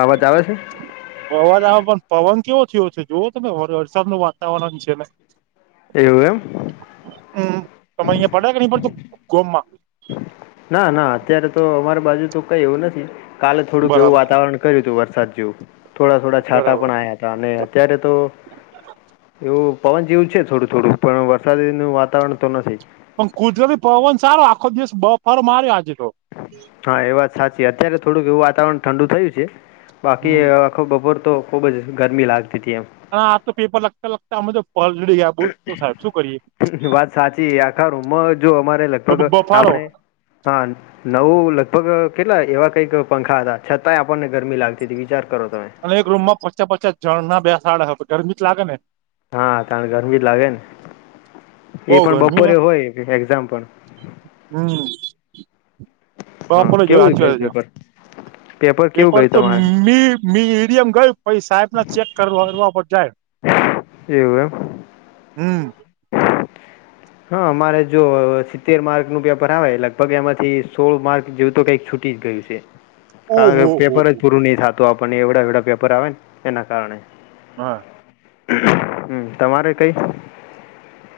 આવાજ આવે છે? અવાજ પણ પવન કેવો થયો છે જોવો તમે વરસાદ નું વાતાવરણ છે ને એવું એમ. હમ્મ તમે અહીં પડે કે પડે કે નઈ પડતું ગોમા ના ના અત્યારે તો અમાર બાજુ તો કઈ એવું નથી કાલે થોડુંક એવું બરાબર વાતાવરણ કર્યું તું વરસાદ જેવું થોડા થોડા છાટા બરાબર પણ આયા હતા અને અત્યારે તો એવું પવન જેવું છે થોડું થોડું પણ વરસાદીનું વાતાવરણ તો નથી પણ કુદરતી પવન સારો આખો દિવસ બફારો માર્યો આજે તો હા એ વાત સાચી અત્યારે થોડુંક એવું વાતાવરણ ઠંડુ થયું છે બાકી હમ અ આખો બપોર તો ખૂબ જ ગરમી લાગતી તી એમ હા આજ તો પેપર લખતા લખતા અમે તો પલડી ગ્યા વાત સાચી આખા રૂમમાં જો અમારે લગભગ કે બફારો આપડે હા નવું લગભગ કેટલા એવા કઈક પંખા હતા છતાંય આપણને ગરમી લાગ તી તી વિચાર કરો ત અને એક રૂમ માં પચા પચા જણ ના બે સાડા હ તો ગરમી જ લાગે ને હા તાણ ગરમી જ લાગે ને બઉ એ પણ બપોરે હોય એક્ઝામ પણ હમ્મ હા બપોરે જ હોય કેવું ગયું હાચી [unintelligible] પેપર પેપર જ એ કેવું પણ ગયું તો તમારે મી મીડીએમ ગયું પછી સાહેબ ના ચેક કરવા કરવા પર જાય. એવું એમ હમ્મ હા અમારે જો સિત્તેર માર્કનું પેપર આવે લગભગ એમાંથી સોળ માર્ક જેવું તો કઈક છુ ટી જ ગયું છે. કારણ કે ઓહો હો પેપર જ પૂરું નહી થાતું આપણને એવડા એવડા પેપર આવે ને એના કારણે હ હમ્મ તમારે કઈ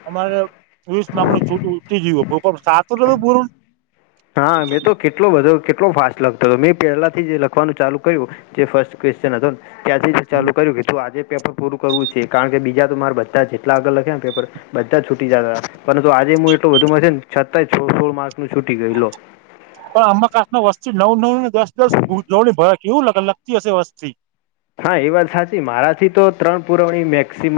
અમારે તીસ માર્ક છૂ ઉટી જ્યું હ [unintelligible] પણ થાતું નાતુ પૂરું હા મેં તો કેટલો બધો કેટલો ફાસ્ટ લખતો તો મેં પહેલાથી જે લખવાનું ચાલુ કયુ જે ફર્સ્ટ ક્વેશચન હતો ત્યાંથી જ ચાલુ પણ કર્યું કીધું આજે પેપર પૂરું કરવું છે કારણ કે બીજા તો મારે બધા જેટલા આગળ લખ્યા ન પેપર બધા છૂટી જાતા તા પરંતુ આજે હું એટલો બધુ મથ્યો ને છતાંય સોળ સોળ માર્ક નું છૂટી ગયું લો. પણ અંબા કાસમાં વસ્તી નઉ નઉ ને દસ દસ પૂર વણી ભ કેવું લગ લગતી હશે વસ્તી હા એ વાત સાચી મારા થી તો ત્રણ પુરવણી મેક્સિમમ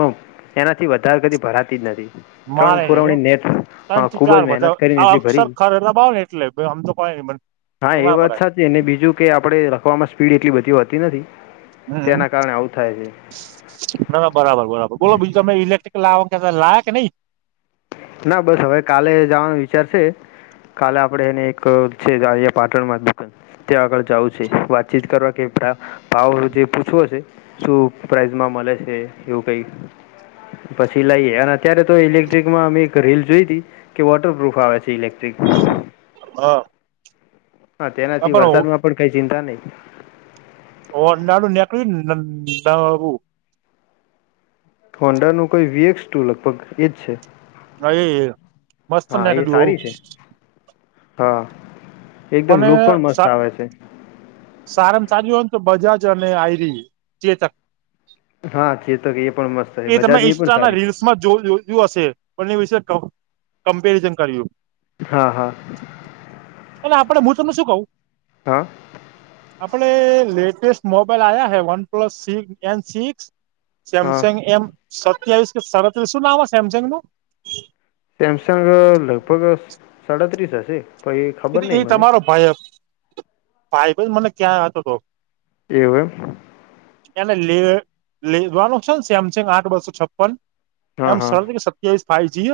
એનાથી વધારે કદી ભરાતી જ નથી ત્રણ મારે નઈ હો પુરવણી નેટ હા ત્રણ થી ખૂબ જ ચાર મહેનત કરીને બધા એટલી ભરી અક્ષર ખર રબાવ ને એ એટલે મેં આમ તો કઈ મન હા એ વાત સાચી અને બીજું કે આપડે લખવામાં સ્પીડ એટલી બધી હોતી નથી તેના કારણે આવું થાય છે. ના ના બરાબર બરાબર બોલો બીજું તમે ઇલેક્ટ્રિક લાવા કેતા તા લાયા કે નઈ ના બસ હવે કાલે જવાન વિચારશે કાલે આપડે એને એક છે આહ્યા પાટણમાં દુકાન ત્યાં આગળ જાઉ છે વાતચીત કરવા કે તા ભાવ જે પૂછવો છે શું પ્રાઇઝમાં મલે છે એવું કંઈ પછી લઈએ અને અત્યારે તો ઇલેક્ટ્રિકમાં અ રીલ જોઈ હતી કે વોટરપ્રુફ આવે છે ઇલેક્ટ્રિક હા હા. હા તેનાથી વરસાદ માં પણ કઈ ચિંતા નહી. ઓ નાડું નીકળ્યું ને હોંડા ન કોઈ વીએક્સ ટુ લગભગ એજ છે. એ મસ્ત હા એ નીકળ્યું સારી છે હા. એકદમ અને લુક પણ મસ્ત સા આવે છે સારા સાર હોય ને તો બજાજ અને આયરી ચેતક હા છે તો કે એ પણ મસ્ત છે એ તમે બજાજ ની પણ ઇન્સ્ટાના સારી છે. રીલ્સમાં જો જોયું હશે પણ એ વિશે કમ્પેરિઝન કર્યું. છે હા હા. અને આપડે હુંતમું શું કવું. હા. આપડે લેટેસ્ટ મોબાઈલ આવ્યા હે વન પ્લસ એન સિક્સ હા સેમસંગ એમ સત્યાવીસ કે સાડત્રીસ શું નામ સેમસંગ નું સેમસંગ લગભગ સાડાત્રીસ હશે. પણ એ ખબર નહિ એ મને તમારો ભાઈ ભાઈ ભાઈ મને ક્યાં હતો હતો. એવુ એમ. એને લ લેવાનું છે ને સેમસંગ આઠ બસો છપ્પન હા એમ હા સત્યાવીસ ફાઈ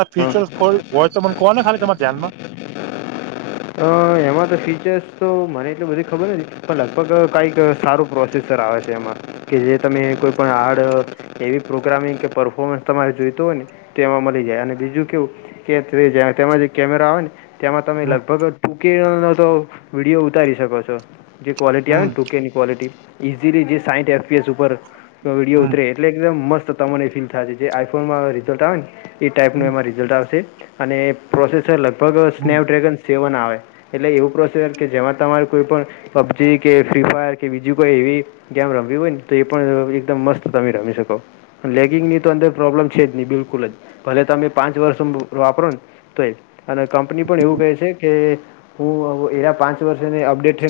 એ ફ્યુચર હોય તો ક ને ખાલી તમા ધ્યાનમાં [inaudible] અ એમાં તો ફીચર્સ તો મને એટલ બધી ખબર નથી પણ લગભગ કઈક સારું. પ્રોસેસર આવે છે એમાં કે જે તમે કોઈપણ હાર્ડ. એવી પ્રોગ્રામિંગ કે પરર્ફોર્મન્સ તમારે જોઈતું હોય ને તો એમાં મળી જાય અને બીજું કેવું કે તેમાં જે કેમેરા આવે ને તેમાં તમે હમ લગભગ ટ કે તો વિડીયો ઉતારી શકો છો જે ક્વોલિટી આવે હમ ને ટૂકેની ક્વોલિટી ઇઝીલી જે સાઈઠ એફપીએસ ઉપર વ વિડીયો હમ ઉતરે એટલે એકદમ મસ્ત તમને એ ફીલ થાય છે જે આઈફોનમાં રિઝલ્ટ આવે ને એ ટાઈપનું એમાં રિઝલ્ટ આવશે. અને પ્રોસેસર લગભગ હમ સ્નેપડ્રેગન સેવન આવે એટલે એવું પ્રોસેસર કે જેમાં તમારે કોઈ પણ પબજી કે ફ્રી ફાયર કે બીજી કોઈ એવી. કેમ રમવી હોય ને તો એ પણ એકદમ મસ્ત તમે રમી શકો. લેગિંગ ની તો અંદર પ્રોબ્લેમ છે જ નહી બિલકુલ જ ભલે તમે પાંચ વર્ષ વાપરો ને તો એ અને કંપની પણ એવું કહે છે કે. હું એના પાંચ વર્ષને અપડેટ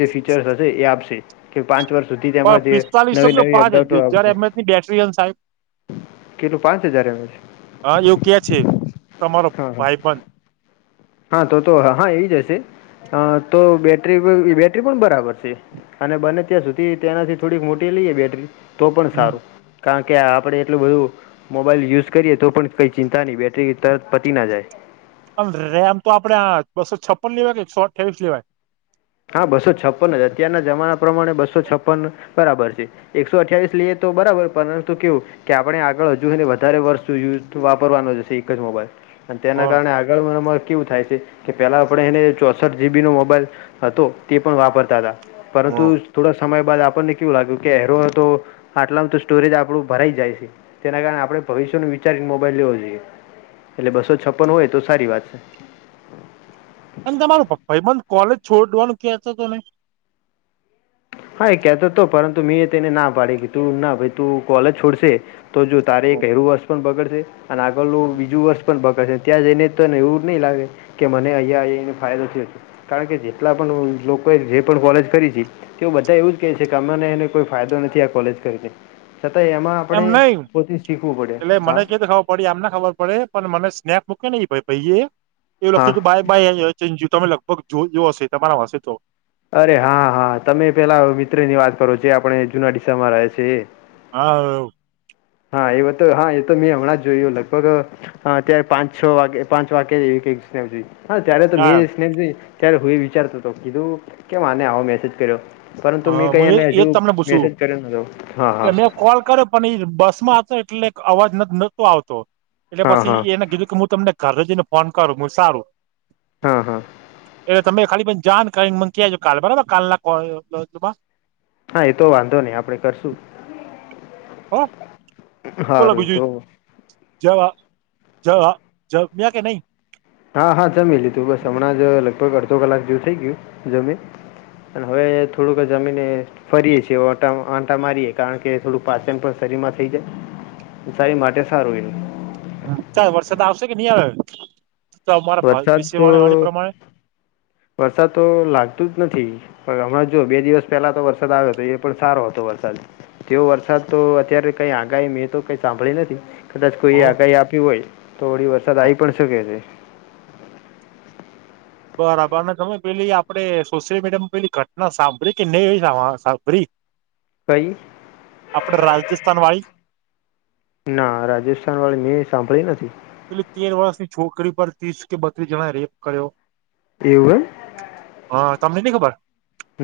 જે ફીચરસ હશે એ આપશે. કે પાંચ વર્ષ સુધી પણ તેમાં જે પિસ્તાલીસો નવી કે નવી પાંચ અપડેટો હજાર આવશે. એમએચની બેટરી અને સારી કેટલું પાંચ હજાર એવે. હા યોગ્ય છે તમારો હા ભાઈ બન હા તો તો હા એજ હશે તો બેટરી બેટરી પણ બરાબર છે. અને બને ત્યાં સુધી તેનાથી થોડીક મોટી લઈએ બેટરી તો પણ હમ સારું. કારણ કે આપણે એટલું બધું મોબાઈલ યુઝ કરીએ તો પણ કંઈ ચિંતા નહીં બેટરી તરત પતી ના જાય. અને રેમ તો આપડે બસો છપ્પન લેવાય કે એકસો અઠ્યાવીસ લેવાય [unintelligible] હા બસો છપ્પન જ અત્યારના જમાના પ્રમાણે બસો છપ્પન બરાબર છે. એકસો અઠ્યાવીસ લઈએ તો બરાબર પરંતુ કેવું. કે આપણે આગળ હજુ વધારે વર્ષ યુઝ વાપરવાનો જશે એક જ મોબાઈલ. અને તેના હા કારણે આગળમાં કેવું થાય છે કે પેલા આપણે એને ચોસઠ જીબી નો મોબાઈલ હતો તે પણ વાપરતા હતા પરંતુ હા થોડા સમય બાદ આપણને કેવું લાગ્યું કે હરો તો આટલામાં તો સ્ટોરેજ આપડું ભરાઈ જાય છે. તેના કારણે આપડણે ભવિષ્યને વિચારીને મોબાઈલ લેવો જોઈએ એટલે બસો છપન હોય તો સારી વાત છે. અને તમારરો ભાઈબંધ કોલેજ છોડવાનું કેતો હતો નને હા એ કેહેતો હતો પરંતુ મેં તેને ના પાડી કે તું ના ભાઈ તું કોલેજ છોડશે. તો જો તારે એક એરું વર્ષ પણ બગડશે. અને આગળનું બીજું વર્ષ પણ ભગડશેને ત્યાં જઈને તો ને એવું નહીં લાગે. કે મને અહીંયા અને ફાયદો થયો હતો કારણ કે જેટલા પણ લોકોએ જે પણ કોલેજ કરી તી કેવું બધા એવું જ કહે છે કે અમને એને કોઈ ફાયદો નથી આ કોલેજ કરીને છતાંય એમાં. એમ આપણે નહી પોતે શીખવું પડે એટલે હા મને કેતો ખબર પડી આમને ખબર પડે પણ મને સ્નેપ મૂકે નહી ભાઈ પાઈ એ હા લખી બાય. ભાઈ તમે લગભગ જો એ હશે તમારા પાસે તો [unintelligible] અરે હા હા તમે પેલા મિત્ર ની વાત કરો જે આપણે જુના દડીશામાં રહે છે. હા હા એ વા તો હા એ તો મેં હમણાં જ જોયું લગભગ હ અત્યારે પાંચ છ વાગે પાંચ વાગ્ય એવી. હા ત્યારે તો મે હા ત્યારે હું એ વિચારતો હતો કીધું કેમ આને આવો મેસેજ કર્યો [unintelligible] પરંતુ હા મેં કઈ હું એ એને હજુ એજ તમને પૂછું મેસેજ કર્યો નતો હા હા. એટલે મેં કોલ કરે પણ એ બસ માં હતો એટલે અવાજ નતો આવતો. એટલે હા હા પછી એને કીધું કે હું તમને ઘરે જઈને ફોન કરું. હું સારું હા હા. એટલે તમે ખાલી પણ જાાન કરીને મકીજો કાલ બરાબર કાલ નામાં [unintelligible] હા એ તો વાંધો નહી આપડે કરશું. હ બોલો હારું એ બીજું તો જ જ જ મે્યા કે નહી [unintelligible] હા હા જમી લીધું બસ હમણાં જ લગભગ અડધો કલાક જેવું થઇ ગયું જમે અને હવે થોડુંક જમીન ફરીએ છીએ આંટા મારીએ કારણ કે થોડું પાચન પણ શરીરમાં થઈ જાય. શરીર માટે સારું એ. ચાલ વરસાદ આવશે કે નહી આવે તો મારા વરસાદ વિષ વા વાણી તો પ્રમાણે વરસાદ તો લાગતું જ નથી. પણ હમારે જો બે દિવસ પહેલા તો વરસાદ આવ્યો હતો એ પણ સારો હતો વરસાદ તે વરસાદ તો અત્યારે કઈ આગાહી મેં તો કઈ સાંભળી નથી. કદાચ કોઈએ હ આગાહી આપી હોય તો થડી વરસાદ આવી પણ શકે છે. બરાબર અને તમે પેલી આપડે સોશિયલ મીડિયા માં પેલી ઘટના સાંભળી કે નહી એ સાંભળી. કઈ આપણે રાજજસ્થાન વારી. ના રાજસ્થાન વાળી મેં સાંભળી નથી. પેલી તેર વર્ષની છોકરી પર ત્રીસ કે બત્રીસ જણા રેપ કર્યો. એવું એમ. હા તમને નઈ ખબર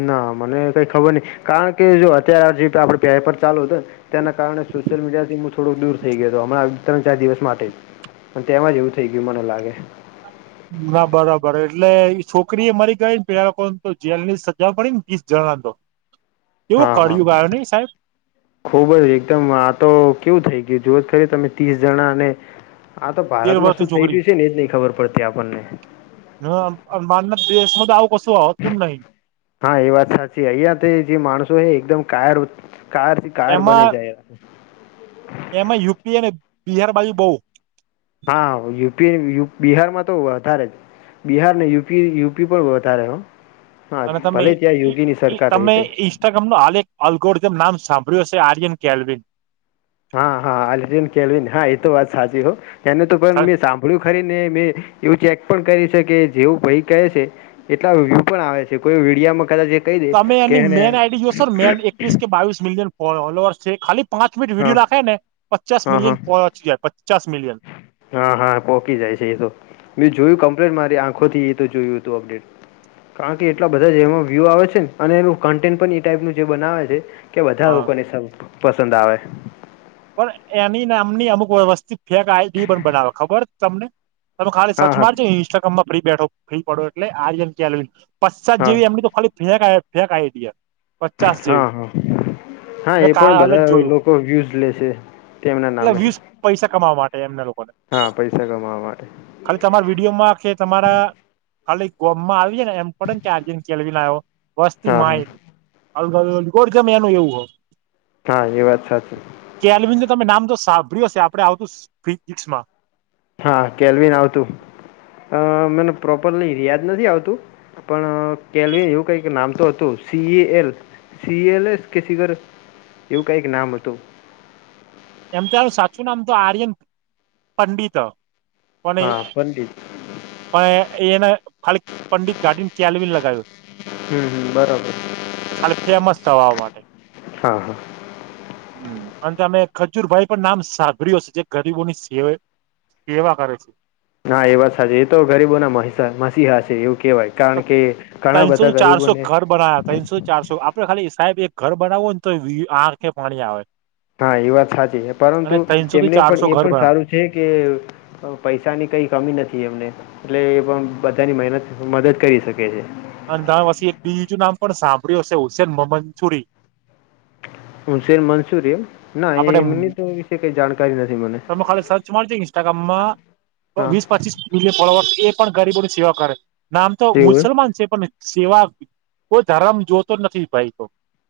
ના મને કઈ ખબર નઈ કારણ કે જો અત્યારે જે આપડે પ્યાપ ચાલુ હતું ને. તેના કારણે સોશિયલ મીડિયા થી હું થોડું દૂર થઈ ગયો હ. ત્રણ ચાર દિવસ માટે જ પણ તેમાં જ એવું થઇ ગયું મને લાગે. ના બરાબર એટલે છોકરી એ મારી ગઈ ને પેકોને તો જેલ ની સજાવા પડી ને તીસ જણા તો. [inaudible] હા હા કળિયુગ આવ્યો નહી સાહેબ ખૂબ જ એકદમ આ તો કેવું થઈ ગયું જુઓ તો ખરી તમે ત્રીસ જણા અને આા તો તેર ભારતમાં વર્ષની શું થઈ છોકરી રહ્યું છે ને એ જ નહી ખબર પડતી આપણને. હ આ બહારના દેશમાં તો આવું કશું હોતું જ નહીં. હા એ વાત સાચી અહિયાંથી જે માણસો હ એકદમ કાયર વૃત કાયરથી એમાં એમાં યુપી અને બિહાર બાજુ બહુ. હા યુપી બિહારમાં તો વધારે જ. બિહાર ને યુપી યુપી પણ વધારે હો. હા અને તમે ભલે ત્યાં યોગી ની સરકાર તમે રહી તોય. [unintelligible] નો આલેખ અલગોરીધમ નામ સાંભળ્યું હશે આર્યન કેલવીન. હા હા એલ્વિન કેલ્વિન હા એ તો વાત સાચી હો એને તો પણ મેં સાં ભળ્યુ ખરીને મેં એવું ચેક પણ કરી છે કે જેવું ભાઈ કહે છે એટલા વ્યૂ પણ આવે છે કોઈ વિડિયામાં કદાચ એક. તમે એની મેન આઈડી જોશો ન મેન એકવીસ કે બાવીસ મિલિયન. ફોલોઅર્સ છે, ખાલી પાંચ મિનટ હા વિડીયો રાખે ને પચાસ હા હા મિલિયન પહોંચી જાય પચાસ મિલિયન. હા હા પોકી જાય છે એ તો મે જોયુ કમ્પ્લેટ મારી આંખો થી એ તો જોયું હતું અપડેટ. કારણ કે એટલા બધા જ એમાં વ્યૂ આવે છે ને અને એનું કન્ટેન્ટ પણ એ ટાઈપનું જે બનાવે છે કે બધા હા લોકોને સાલું પસંદ આવે. પણ એની નામની અમુક વ વસ્તી ફેક આઈડી પણ બનાવે ખબર તમને? તમે ખાલી હા સર્ચ હા મારજો ઇ ઇન્સ્ટાગ્રામમાં ફ્રી બેઠો ફ્રી પડો એટલે આર્યન કેલ્વિન. પચ્ચાસ હા જેવી એમની તો ખાલી ફેંક ફેંક આઇડી હ. હમ્મ હમ્મ, હા મેં એ પણ કાલે જ બધા જોયું લોકો વ્યુઝ લેશે. એટલે વ્યુસ પૈસા કમાવા માટે એમને લોકોને. હા પૈસા કમાવવા માટે. ખાલી તમારા વિડીયોમાં કે તમારા. ખાલી ગોમમાં આવી એને એમ પડે ને આર્યન કેલ્વિન આવ્યો. વસ્તી હા હા માય નહિ અલ અલગોરીધમ એનું એવું હ. હા એ વાત સાચી. કેલ્વિન તો તમે નામ તો સાંભળ્યું હશે આપણે આવતું ફિઝિક્સ માં. હા કેલ્વિન આવતું, અ મન પ્રોપર યાદ નથી આવતું. પણ કેલ્વિન એવું કઈક નામ તો હતું સીએએલ. સીએલએસ કે સિગર એવું કંઈક નામ હતું. એમ તો એનું સાચું નામ તો આર્યન પંડિત હ. હા પંડિત. પણ એન ખાલી પંડિત કાઢી ન કેલ્વિન લગાયું. હમ હમ બરોબર. ખાલી ફેમસ થવાવા માટે. હા હા. હું પણ તમે. ખજૂરભાઈ પણ નામ સાંભળ્યું હશે જે ગરીબોની સેવે સેવા કરે છે. હા એ વાત સાચી એ તો ગરીબો ના મહિસા મસીહા છે એવું કેવાય. તો તઇનસો થી ચારસો ઘર બનાયા તઇનસો. ચારસો આપડે ખાલી સાહેબ એક ઘર બનાવું હોય ને તો આંખે પાણી આવે. હા એ વાત સાચી છે પરંતુ અને ત્રણસો થી એમને પણ ચારસો એ ઘર પણ બનાવ સારું છે કે પૈસાની કઈ કમી નથી એમને એટલે એ પણ બધાની મહેનત મદદ કરી શકે છે. અંધાવસી બીજું નામ પણ સાંભળ્યું હશે હુસેન મોમનસુરી હુસેન મન્સૂરી એમ ના આપડે એમની તો વિશે કઈ જાણકારી નથી મને તમે ખાલી સર્ચ મારજો ઇન્સ્ટાગ્રામમાં હા વીસ પચીસ ઇન્ડિયન ફોલોવર એ પણ ગરીબો ની સેવા કરે નામ તો એવું એમ મુસલમાન છે પણ સેવા કોઈ ધર્મ જોતો નથી ભાઈ તો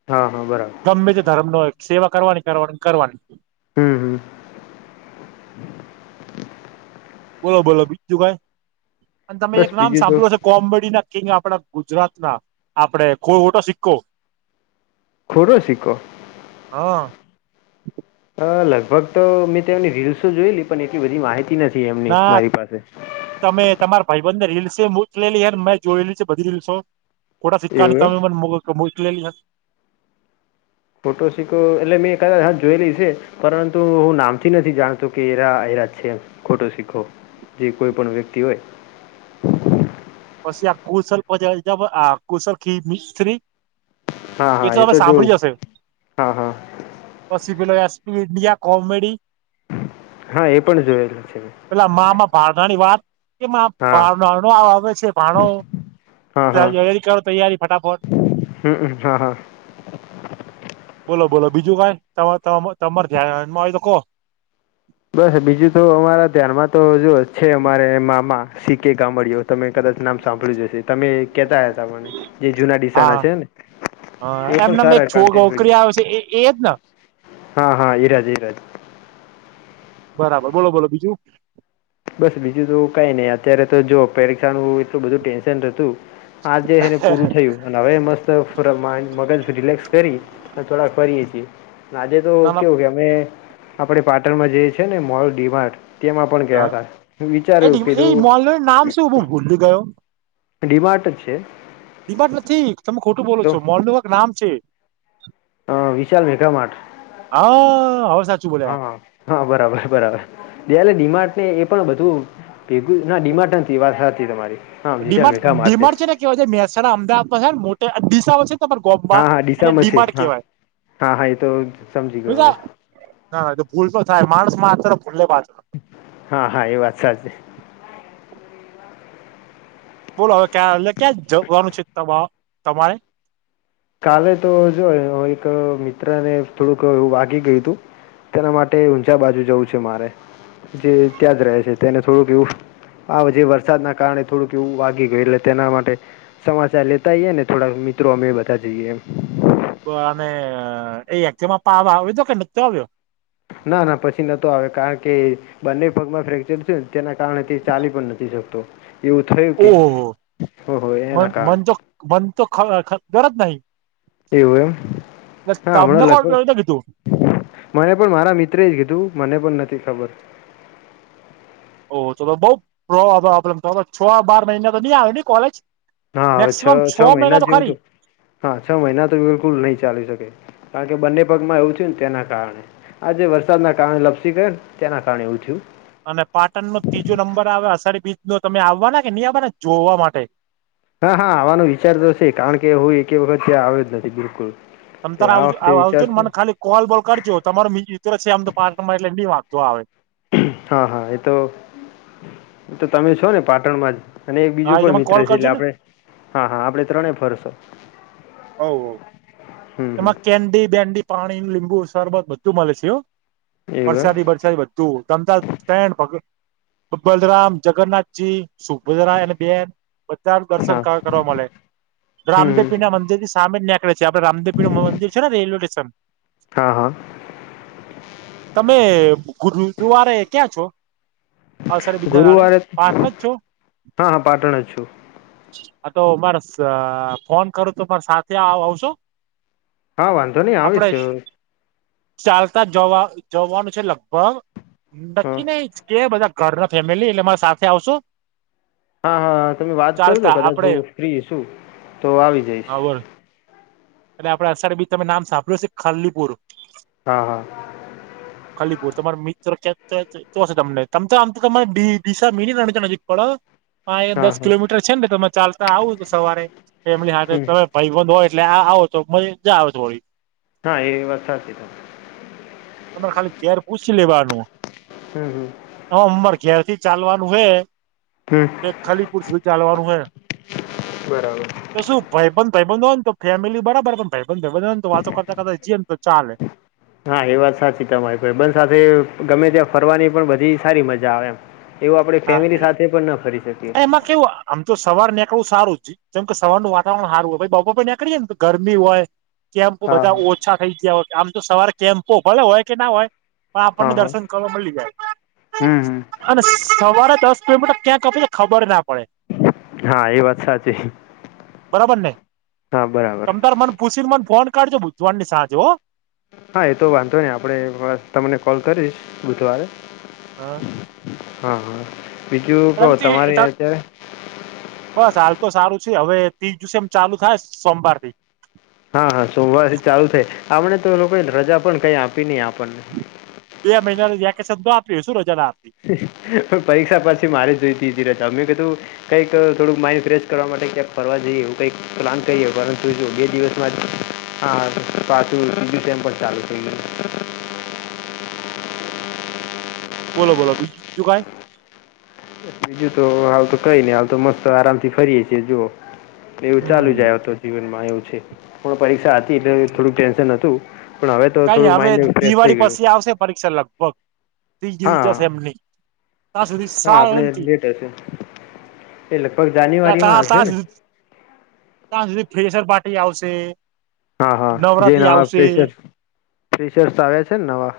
હા હા બરાબર ગમે તે ધર્મ નો હોય સેવા કરવાની કરવાની ન કરવાની હમ્મ, હમ્મ. બોલો બોલો બીજું કઈ અને તમે બસ એક નામ બીજું તો સાંભળ્યું હસે કોમેડીના કિંગ આપડા ગુજરાતના આપડે ખોટો સિક્કો ખોટો સિક્કો હા અહ લગભગ તો મેં તેવોની રીલ્સો જોયેલી પણ એટલી બધી માહિતી નથી એમની ના મારી પાસે તમે તમારા ભાઈ બંધને રીલસે મુકલેલી હે મેં જોયેલી છે બધી રીલ્સો ખોડા સિક્કાન એવું એમ તમે મને મોયક મોકલેલી હતી. ખોટો સિક્કો એટલે મેં કદાચ હા જોયેલી છે. પરંતુ હું નામથી નથી જાણતો કે એરા એરા જ છે ખોટો સિક્કો. જે કોઈ પણ વ્યક્તિ હોય પછી આ કુશલ પછ જ જબ આ કુશલ ખી મિસ્ત્રી હા હા એ તો જોવું હા હા પસી પેલો એસ પી ડીઆ કોમેડી હા એ પણ જોયેલું છે. પેલા મામાં ભાનના ની વાત કે માં હા ભાનના નો આવે છે ભાણો હા હા તૈયારી કરો તૈયારી ફટાફટ હમ હા હા બોલો બોલો બીજું કાઈ તમા તમા તમાર ધ્યાન હોય તો કહો બસ બીજું તો અમારા ધ્યાનમાં તો જોુ છે અમારે મામા સી કે ગામડઓ તમે કદાચ નામ સાંભળ્યું જ અશે તમે કેતા હતા મને જે જુના ડીસા ના છે ને એ હ પણ એમનમ એક સારા છો કન્ટેન્ટ છોગકરી વિડીયો આવસે એ એજ ન હા હા એરાજઈરાજ બરાબર બોલો બોલો બીજું બસ બીજું તો કઈ નહી અત્યારે તો જો પરીક્ષાનું એટલું બધું ટેન્શન રહેતું આજે એને પૂરું થયું અને હવે મસ્ત રમણ મગજ રિલેક્સ કરી અવે થોડાક ફરીએ છી આજે તો ના કેવું કે અમે આપણે પાટણમાં જઈ એ છે ને મોલ ડીમાર્ટ તેમાં પણ ના ગયા હતા એ વિચાર્યું ડિમલી કીધું મોલનું નામ શું હું ભૂલી ગયો. ડીમાર્ટ જ છે ડી માર્ટ નથી તમે ખોટું બોલો તો છો મોલનું કંઈક નામ છે. હ વિશાલ મેગા મા્ટ હા હવ સાચ હા હા બરાબર બરાબર જયારે ડી માર્ટ ને એ પણ બધું ભેગું ના ડી માર્ટ નથી ઈ વાત સાચી તમારી હા D Vishal Mart D Megha Mart Mart છે ને કેવાય છે મહેસાણા અમદાવાદમાં છે ન મોટે દિશાઓ છે તમા ગોમાં હા હા અને ડીસામાં છે ડીમાડ હા કેવાય હા હા એ તો સમજી ગયો બા હું [unintelligible] ના, એ તો ભૂલ તો થાય, માણસ માત્ર ભૂલે પાત હા, હા, એ વાત સાચી. બોલો, હવે ક્યાં એટલે ક્યાં જવાનું છે, તમારે. કાલે તો, જો હું એક મિત્ર ને થોડુંકું વાગી ગયું તું. તેના માટે ઊંઝા બાજુ જવું છે, મારે જે ત્યાં જ રહે છે, તેને થોડુંક એવું આ જે વરસાદના કારણે થોડુંક એવું વાગી ગયું, એટલે તેના માટે સમાચાર લેતા જઈએ ને, થોડા મિત્રો અમે બતાવા જઈએ. અને એ એકમાં પાવા આવ્યો તો કે, નતો આવ્યો. ના, ના, પછી નતો આવે કારણ કે બંને ભાગમાં ફ્રેક્ચર છેને, તેના કારણે તે ચાલી પણ નથી શકતો. એવું થયું કે, ઓહો હો હો એના કારણે. બને તો ખ ગરજ નહી. એવું એમ. હા, તમને હમણાં કોલ લખ કરીને કીધું મને પણ મારા મિત્ર જ કીધું, મને પણ નથી ખબર. ઓ તો તો બઉ પ્રોબ્લેમ થાય છે, બાર મહિના તો નહી આવે ને કોલેજ. હા, હવે છે, મેક્સિમમ છ મહિના તો જેવું ખરી હતું. હા, છ મહિના તો બિલકુલ નહીં ચાલી શકે, કારણ કે બંને પગમાં એવું થયું ને તેના કારણે. આજે વરસાદના કારણે લપસી ગયો ને, તેના કારણે એવું થયું. અને પાટણ નો ત્રીજો નંબર આવે, અષાઢી બીજ નો તમે આવવાના કે નહી આવવાનાને જોવા માટે. હા, હા, આવાનો વિચારતોશે, કારણ કે હું એક વખત ત્યાં આવે જ નથી બિલકુલ. તો, તો એ આ આવજ વખતે આવજો ને, વિચારશે મને ખાલી કોલ બોલ કરજો, તમારો છે, આમ તો પાર્ટનર એટલે નહી વાંધતો આવે. હા, હા, એતો તો તમે છો ને, પાટણમાં જ અને એક બીજું હા એ પણ તમે મિત્ર કોલ છે, કરજો એટલે ને આપણે હા, હા, આપણે ત્રણે ફરશો. હવે, હ, હમ હમ એમાં કેન્ડી બેન્ડી પાણી લીંબુ શરબત બધું મળે છે. એવું વરસાદી, વરસાદી. હું ધમદ ભ બલરામ જગન્નાથજી શું? ગુજરા અને બે બધા એમ દર્શન હા કરવા મળે, હમ હમ રામદેવ ના મંદિર. થી સામે નીકે છે, આપે રામદેપી નું મંદિર છેને, રેલવે સ્ટેશન હા હા તમે ગુરવારે ક્યાં છો? હા, સરરે બિનાડે ગુરુવારે પાટ જ છો. હા હા પાટણ જ છું હા, તો મારે ફોન કરું તો, મારે સાથે આવી આવશો. હા, વાંધો નહી આપડે આવીશ. ચાલતા જવા જવાનું છે, લગભગ હા નકી નહીં કે બધા ઘર ને ફેમિલી એટલે મારે સાથે આવશું. હા, હા તમે વાત કરજો, કદાચ આપડે હ ફ્રી શું તો આવીશ. હબર અનેટ આપે અસાર બી તમે નામ સાંભળ્યું છે, ખરલીપુર. હા, હા. ખલીપુર તમારો મિત્ર ક્યાં? તો હશે, તમને તમ તો આમ તો તમા દિશા મીની છે, નજીક પડ હ, હા દસ હા કિલોમીટર છે ને, તમે ચાલતા આવું, સવારે ફેમિલી સાથે હમ તમે. ભાઈ-બંધ હોય, એટલે આવો તો મજજા આવે હોડી. હા, એ વ્યવસ્થા છે ત તમારે ખાલી કેર, પૂછી લેવાનું. હમ, હમ. હ ઉંમર ક્યાારથી ચાલવાનું હે હમ તે ખાલી [unintelligible] ચાલવાનું હૈ બરાબર તો શું ભાઈ બંધ ભાઈબંધ હોય ને તો ફેમિલી બરાબર પણ ભાઈ બંધ ભાઈબંધ હોય તો વાતો કરતા કરતા જીએ તો ચાલે હા એ વાત સાચી તમારી ભાઇબંધ સાથે ગમે ત્યાં ફરવાની પણ બધી સારી મજા આવે એમ એવું આપણેે હા ફેમિલી સાથે પણ ના ફરી શકીએ એમાં કેવું આમ તો સવાર નિકળવું સારું જ જેમ કે સવારનું વાતાવરણ સારું હોય બપોરે પછી નીકળીએ ને તો ગરમી હોય કેમ્પો હા બધા હા ઓછા થઇ ગયા હોય આમ તો સવારે કેમ્પો ભલેે હોય કે ના હોય પણ હા આપણને હા દર્શન કરવા મળી જાય હમ હમ અને સવારે દસ કિલોમીટર ક્યાંક કપે ખબર ના પડે હા એ વાત સાચી બરાબર ને હા બરાબર ત તાર મને પુછીને મને ફોન કરજો બુધવાર ની સાંજે હો હા એ તો વાંધો નહી આપણે તમને કોલ કરીશ બુધવારે હા હા હા બીજું કહો તમારી એટલે અત્યારે બસ હાલ તો સારું છે હવે ત્રીજ સેમ ચાલુ થાય સોમવાર થી હા હા સોમવારથી ચાલુ થાય આપમણે તો લોકો રજા પણ કઈ આપી નઈ આપણને બે મહિના વેકેશનો આપ શું રજા ના આપે પણ પરીક્ષા પછી મારે જોઈતી તી મેમે કીધું કંઈક થોડુંક માઈન્ડ ફ્રેશ કરવા માટે ક્યાંક ફરવા જઈ એવું કઈક પ્લાન કરીએ પરંતુ જો બે દિવસમાં જ હા પાછું ત્રીજુ સેમ પણ ચાલુ થઈ ગયું બોલો બોલો બીજું તું કઈ બીજું તો હાલ તો કઈ નઈ હાલ તો મસ્ત આરામ થી ફરીય છીએ જોુઓ એવું ચાલુ હમ જાય તો જીવનમાં એવું છે પણ પરીક્ષા હતી એટલે થોડુંક ટેન્શન હતું પણ હવે તો કઈ થોડુંક હવે માઈન્ડ ફ્રેશ થઈ દિવાળી ગયું પછી આવશે પરીક્ષા લગભગ ત્રીજી હા જશે એમની ત્યાં સુધી હા સાવ આપડે એમથી લેટ હશે એ લગભગ જાન્યુઆરી માં હશે ત્યાં ને સુધી ત્યાં સુધી ફ્રેશર પાટી આવશે હા હા જે નવરાત્રી નવા આવશે ફેશર્સ આવ્યા છે ને નવા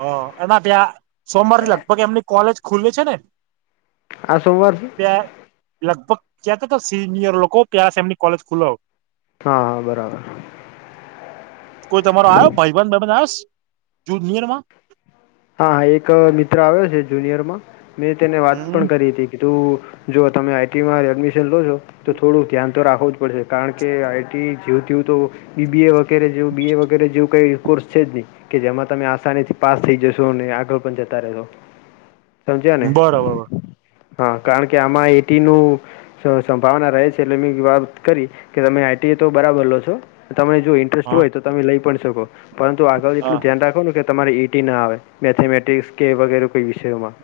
હ એના ત્યાં સોમવાર લગભગ એમની કોલેજ ખુલ્લી છે ને આ સોમવાર ત્યાં લગભગ ક્યાં સિનિયર લોકો ત્રીજા સેમ ની કોલેજ ખુલો હા હા બરાબર કોઈ તમારો આવ્યો ભાઇબંધ આવ્યો જુનિયર માં હા હા એક મિત્ર આવ્યો છે જુનિયર માં મેં તેને વાત પણ કરી હતી તું જો તમે આઈટીમાં એડમિશન લો છો તો થોડું ધ્યાન તો રાખવું જ પડશે કારણ કે આઈટી જેવ જવું તો બીબી એ વગેરે જેવું બી એ વગેરે જેવું કઈ કોર્સ છે જ નહી કે જેમાં તમે આસાની થી પાસ થઈ જશો જો નહી આગળ પણ જતા રહેશો સમજ્યા ને બરોબર હા કારણ કે આમાં એટી નું સંભાવના રહે છે એટલે મેં વાત કરી કે તમે આઈટીએ તો બરાબર લો છો તમે જો ઇ ઈન્ટ્રસ્ટ હા હોય તો તમે લઈ પણ શકો પરંતુ આગળ હા એટલું ધ્યાન રાખો ને કે તમારે એટી ન આવે મેથેમેટિક્સ કે વગેરે કોઈ વિષયોમાં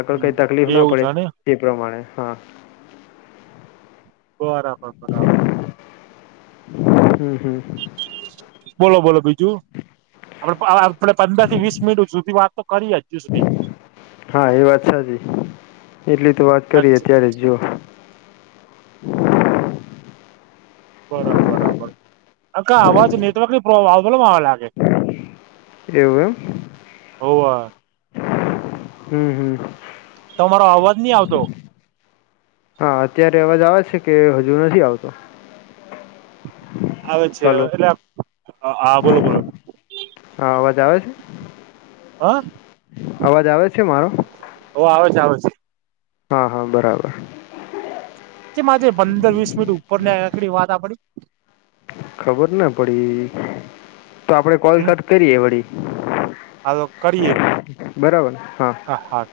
આગળ કઈ તકલીફ ના એવું છે પડે ને એ પ્રમાણે હા બરાબર બરાબર હમ હમ બોલો બોલો બીજું આપડે [unintelligible] આપણે પંદર થી વીસ મિનિટ સુધી વાત તો કરી હજુ સુધી હા એ વાત સાચી, એટલી તો વાત કરી અચ્છા અત્યારે જ જુઓ. બરાબર બરાબર અકા આવાજ નેટવર્ક ની પ્રોબ્લેમ આવે લાગ એવું એમ હોવે હમ હમ તમારો અવાજ ની આવતો. હા અત્યારે અવાજ આવે છે કે હજુ નથી આવતો. આવે જ છે હવે હલો એટલે અ હા બોલો બોલો. હા અવાજ આવે છે, હા અવાજ આવે છે મારો? ઓ આવે છે, આવે છે. હા હા બરાબર. ચમ આજે પંદર વીસ મિનિટ ઉપર નેકડી વાત આપડી. ખબર ના પડી, તો આપડે કોલ કટ કરીએ વળી. હા તો કરીએ. બરાબર, હા આહાર